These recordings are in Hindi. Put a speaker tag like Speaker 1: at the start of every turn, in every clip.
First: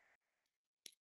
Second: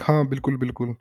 Speaker 1: हाँ, बिल्कुल, बिल्कुल।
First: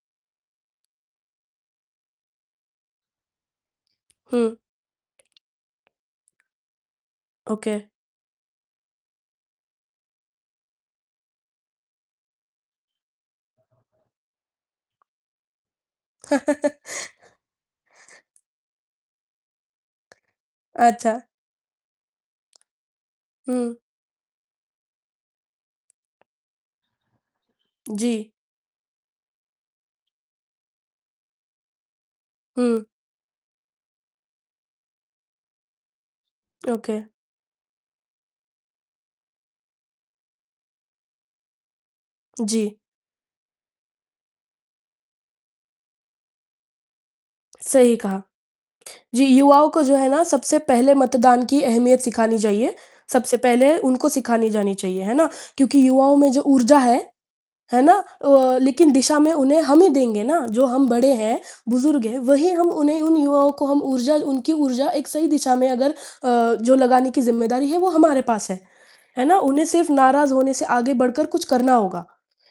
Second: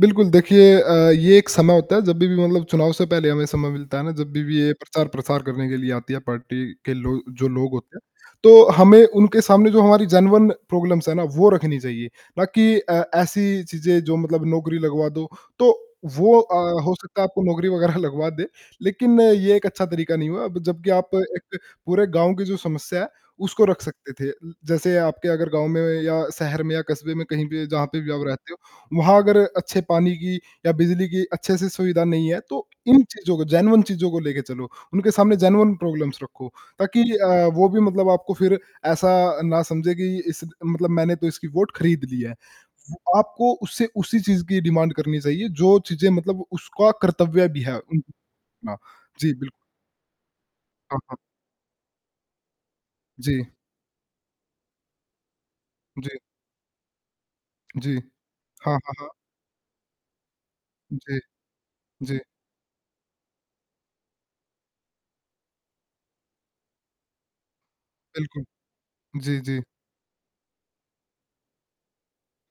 Speaker 1: बिल्कुल, देखिए अ, ये एक समय होता है, जब भी मतलब चुनाव से पहले हमें समय मिलता है ना, जब
Speaker 2: हुँ।
Speaker 1: भी भी ये प्रचार-प्रसार करने के लिए आती है, पार्टी के लो जो लोग
Speaker 2: ओके।
Speaker 1: होते हैं, तो हमें उनके सामने, जो हमारी जेन्युइन प्रॉब्लम्स हैं ना, वो रखनी चाहिए, ना कि अ, ऐसी चीज़ें, जो मतलब नौकरी लगवा दो। तो वो अ, हो सकता है, आपको नौकरी वग़ैरह लगवा दें, लेकिन ये एक अच्छा तरीका नहीं हुआ। ब जबकि आप
Speaker 2: अच्छा।
Speaker 1: एक पूरे गाँव की जो समस्या है, उसको
Speaker 2: हुँ।
Speaker 1: रख सकते थे उम, जैसे आपके अगर गाँव में, या शहर में या कस्बे में, कहीं पे, जहाँ पे भी आप
Speaker 2: जी।
Speaker 1: रहते हो, वहाँ अगर अच्छे पानी की या बिजली की अच्छे से सुविधा नहीं है, तो
Speaker 2: हुँ।
Speaker 1: इन चीज़ों को, जेन्युइन चीज़ों को लेके चलो। उनके सामने जेन्युइन प्रॉब्लम्स रखो,
Speaker 2: ओके।
Speaker 1: ताकि अ, वो भी मतलब आपको फिर ऐसा ना समझें कि इस मतलब, "मैंने तो इसकी वोट खरीद ली है।"
Speaker 2: जी।
Speaker 1: वो आपको उससे उसी चीज़ की डिमांड करनी चाहिए, जो चीज़ें मतलब उसका कर्तव्य भी है।
Speaker 2: सही
Speaker 1: उम,
Speaker 2: कहा।
Speaker 1: हाँ।
Speaker 2: जी,
Speaker 1: जी, बिल
Speaker 2: युवाओं को, जो है ना, सबसे पहले
Speaker 1: हाँ, हाँ।
Speaker 2: मतदान की अहमियत सिखानी चाहिए, सबसे
Speaker 1: जी।
Speaker 2: पहले उनको सिखानी जानी चाहिए, है ना? क्योंकि युवाओं
Speaker 1: जी।
Speaker 2: में जो ऊर्जा है, है
Speaker 1: जी।
Speaker 2: ना? अ,
Speaker 1: हाँ,
Speaker 2: लेकिन
Speaker 1: हाँ, हाँ।
Speaker 2: दिशा में उन्हें हम ही देंगे ना, जो हम बड़े
Speaker 1: जी।
Speaker 2: हैं, बुज़ुर्ग हैं,
Speaker 1: जी।
Speaker 2: वही हम उन्हें उन युवाओं को हम ऊर्जा उनकी ऊर्जा एक सही दिशा में अगर अ, जो लगाने की ज़िम्मेदारी है, वो हमारे
Speaker 1: बिल्कुल।
Speaker 2: पास है। है ना?
Speaker 1: जी, जी।
Speaker 2: उन्हें सिर्फ़ नाराज़ होने से आगे बढ़कर कुछ करना होगा।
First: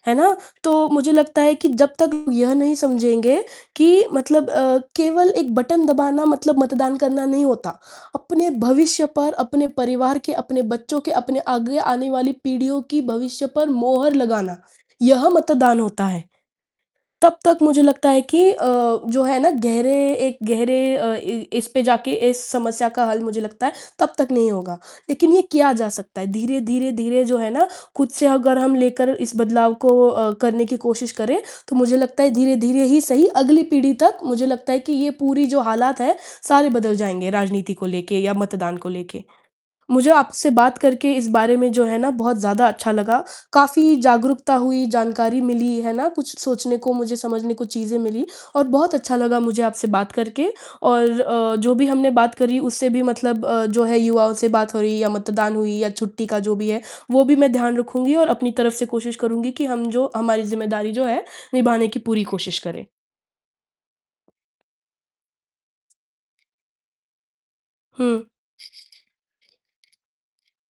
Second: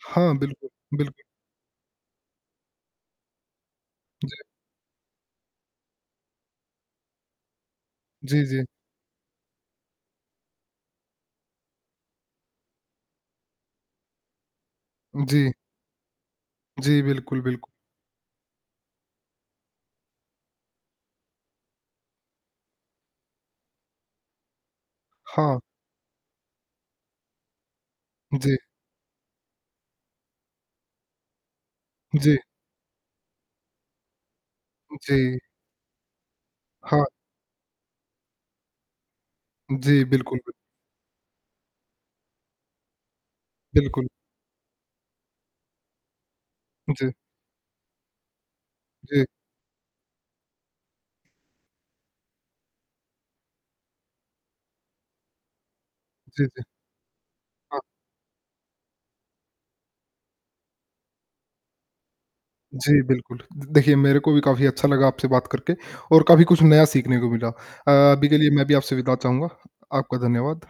Speaker 2: है
Speaker 1: हाँ,
Speaker 2: ना?
Speaker 1: बिल्कुल,
Speaker 2: तो मुझे
Speaker 1: बिल्कुल।
Speaker 2: लगता है कि जब तक यह नहीं समझेंगे कि
Speaker 1: जी।
Speaker 2: मतलब अ, केवल एक बटन दबाना मतलब मतदान करना नहीं होता,
Speaker 1: जी,
Speaker 2: अपने
Speaker 1: जी।
Speaker 2: भविष्य पर, अपने परिवार के, अपने बच्चों के, अपने आगे आने वाली पीढ़ियों की भविष्य पर मोहर लगाना,
Speaker 1: उ,
Speaker 2: यह
Speaker 1: जी।
Speaker 2: मतदान होता है।
Speaker 1: जी,
Speaker 2: तब
Speaker 1: बिल्कुल,
Speaker 2: तक
Speaker 1: बिल्क
Speaker 2: मुझे लगता है कि अ, जो है ना, गहरे एक गहरे अ, इ इस पे जाके, इस समस्या का हल, मुझे लगता है, तब तक नहीं होगा, लेकिन ये
Speaker 1: हाँ।
Speaker 2: किया जा सकता है, धीरे-धीरे, धीरे, जो है ना, खुद से
Speaker 1: जी।
Speaker 2: अगर हम लेकर इस बदलाव को अ, करने की कोशिश करें, तो मुझे लगता है,
Speaker 1: जी।
Speaker 2: धीरे-धीरे ही सही, अगली पीढ़ी तक, मुझे लगता है कि
Speaker 1: उ,
Speaker 2: ये
Speaker 1: जी।
Speaker 2: पूरी जो हालात हैं, सारे बदल
Speaker 1: हाँ।
Speaker 2: जाएँगे, राजनीति को लेके या मतदान को लेके।
Speaker 1: जी,
Speaker 2: मुझे
Speaker 1: बिल्कुल,
Speaker 2: आपसे
Speaker 1: बिल
Speaker 2: बात करके, इस बारे में, जो है ना, बहुत ज़्यादा अच्छा लगा, काफ़ी
Speaker 1: बिल्कुल।
Speaker 2: जागरूकता हुई, जानकारी मिली, है ना? कुछ सोचने को,
Speaker 1: जी।
Speaker 2: मुझे समझने को चीज़ें मिली, और बहुत अच्छा
Speaker 1: जी।
Speaker 2: लगा मुझे आपसे बात करके और अ, जो भी हमने बात करी, उससे भी मतलब अ, जो है, युवाओं से बात हो रही या मतदान हुई या छुट्टी का
Speaker 1: जी,
Speaker 2: जो
Speaker 1: जी।
Speaker 2: भी है, वो भी मैं ध्यान
Speaker 1: हाँ।
Speaker 2: रखूँगी और अपनी तरफ से कोशिश करूँगी कि हम जो हमारी ज़िम्मेदारी जो है, निभाने की पूरी कोशिश करें।
Speaker 1: जी, बिल्कुल। द देखिए, मेरे को भी काफ़ी अच्छा लगा आपसे बात करके, और काफ़ी कुछ नया सीखने को मिला। अ,
Speaker 2: हुँ।
Speaker 1: अभी के लिए मैं भी आपसे विदा चाहूँगा, आपका धन्यवाद।